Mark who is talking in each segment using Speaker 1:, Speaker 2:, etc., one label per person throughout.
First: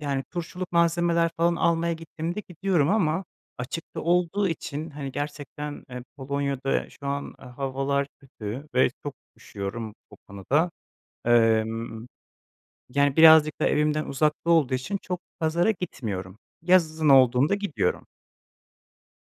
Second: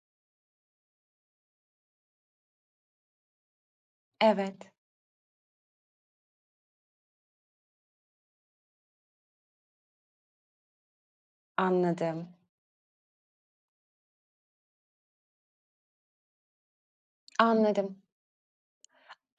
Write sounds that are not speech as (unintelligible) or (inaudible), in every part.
Speaker 1: Yani, turşuluk malzemeler falan almaya gittiğimde gidiyorum ama açıkta olduğu
Speaker 2: Evet.
Speaker 1: için, hani, gerçekten, eee, Polonya'da şu an, eee, havalar kötü ve çok üşüyorum, o konuda. Emm,
Speaker 2: Anladım.
Speaker 1: yani, birazcık da evimden uzakta olduğu için çok pazara gitmiyorum. Yazın olduğunda
Speaker 2: Anladım.
Speaker 1: gidiyorum.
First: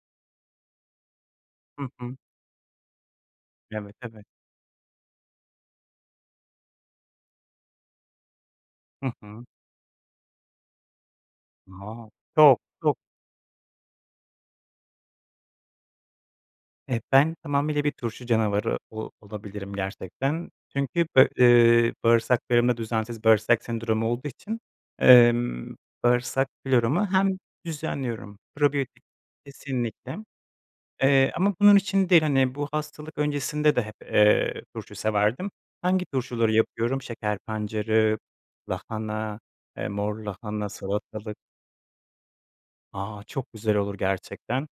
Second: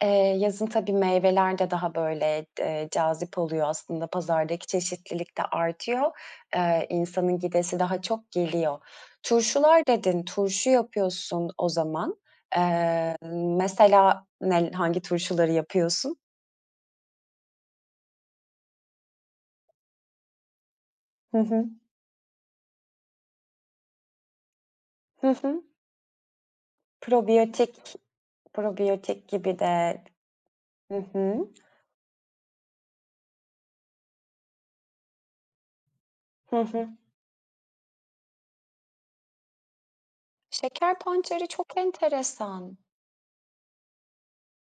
Speaker 2: Eee, yazın tabii meyveler de
Speaker 1: Hı
Speaker 2: daha,
Speaker 1: hı.
Speaker 2: böyle, eee, cazip oluyor,
Speaker 1: Evet,
Speaker 2: aslında
Speaker 1: tabii.
Speaker 2: pazardaki çeşitlilik de artıyor. Eee, insanın gidesi daha çok geliyor.
Speaker 1: Hı hı.
Speaker 2: Turşular dedin, turşu yapıyorsun o
Speaker 1: (unintelligible)
Speaker 2: zaman.
Speaker 1: Çok çok.
Speaker 2: Eee, mesela, nel hangi turşuları yapıyorsun?
Speaker 1: E, ben tamamıyla bir turşu canavarı o olabilirim gerçekten. Çünkü be
Speaker 2: Hı hı.
Speaker 1: eee, bağırsaklarımda düzensiz bağırsak sendromu olduğu için,
Speaker 2: Hı hı.
Speaker 1: emm, bağırsak floramı hem
Speaker 2: Probiyotik
Speaker 1: düzenliyorum Probiyotik
Speaker 2: probiyotik gibi de
Speaker 1: kesinlikle,
Speaker 2: Hı
Speaker 1: eee,
Speaker 2: hı.
Speaker 1: ama bunun için değil, hani, bu hastalık öncesinde de hep, eee, turşu severdim. Hangi turşuları
Speaker 2: Hı hı.
Speaker 1: yapıyorum? Şeker pancarı, lahana, eee, mor lahana,
Speaker 2: Şeker
Speaker 1: salatalık.
Speaker 2: pancarı çok enteresan.
Speaker 1: A, çok güzel olur gerçekten.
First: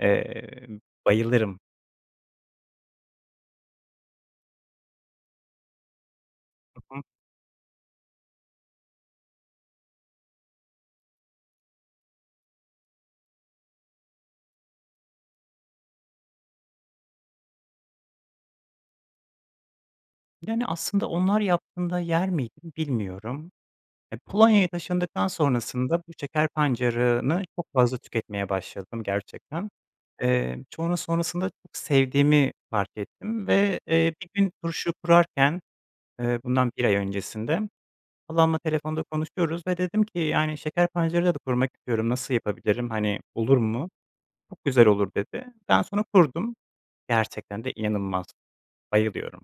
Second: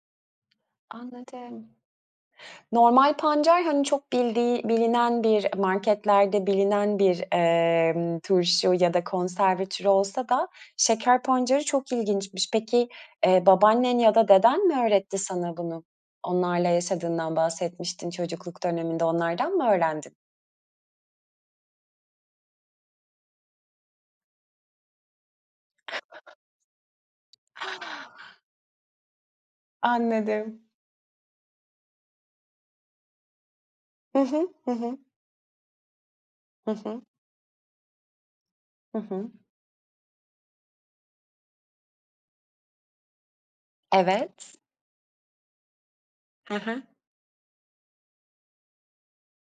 Speaker 1: Eee, bayılırım.
Speaker 2: Anladım. Normal pancar, hani, çok bildiği bilinen bir marketlerde
Speaker 1: Hı
Speaker 2: bilinen
Speaker 1: hı.
Speaker 2: bir, eee, turşu ya da konserve türü olsa da şeker pancarı çok ilginçmiş. Peki, eee, babaannen ya da deden mi öğretti sana bunu? Onlarla yaşadığından bahsetmiştin çocukluk döneminde. Onlardan mı öğrendin?
Speaker 1: Yani, aslında onlar yaptığında yer miydim, bilmiyorum. Eee, Polonya'ya taşındıktan sonrasında bu şeker pancarını çok fazla tüketmeye başladım, gerçekten. Eee,
Speaker 2: Anladım.
Speaker 1: sonra sonrasında sevdiğimi fark ettim ve, eee,
Speaker 2: Hı
Speaker 1: bir gün
Speaker 2: hı. Hı
Speaker 1: turşu
Speaker 2: hı.
Speaker 1: kurarken, eee,
Speaker 2: Hı
Speaker 1: bundan 1 ay
Speaker 2: hı.
Speaker 1: öncesinde halamla
Speaker 2: Hı
Speaker 1: telefonda
Speaker 2: hı.
Speaker 1: konuşuyoruz ve dedim ki, "Yani, şeker pancarıyla da kurmak istiyorum. Nasıl yapabilirim, hani, olur mu?"
Speaker 2: Evet.
Speaker 1: "Çok güzel olur." dedi. Ben sonra
Speaker 2: Hı
Speaker 1: kurdum.
Speaker 2: hı.
Speaker 1: Gerçekten de inanılmaz, bayılıyorum.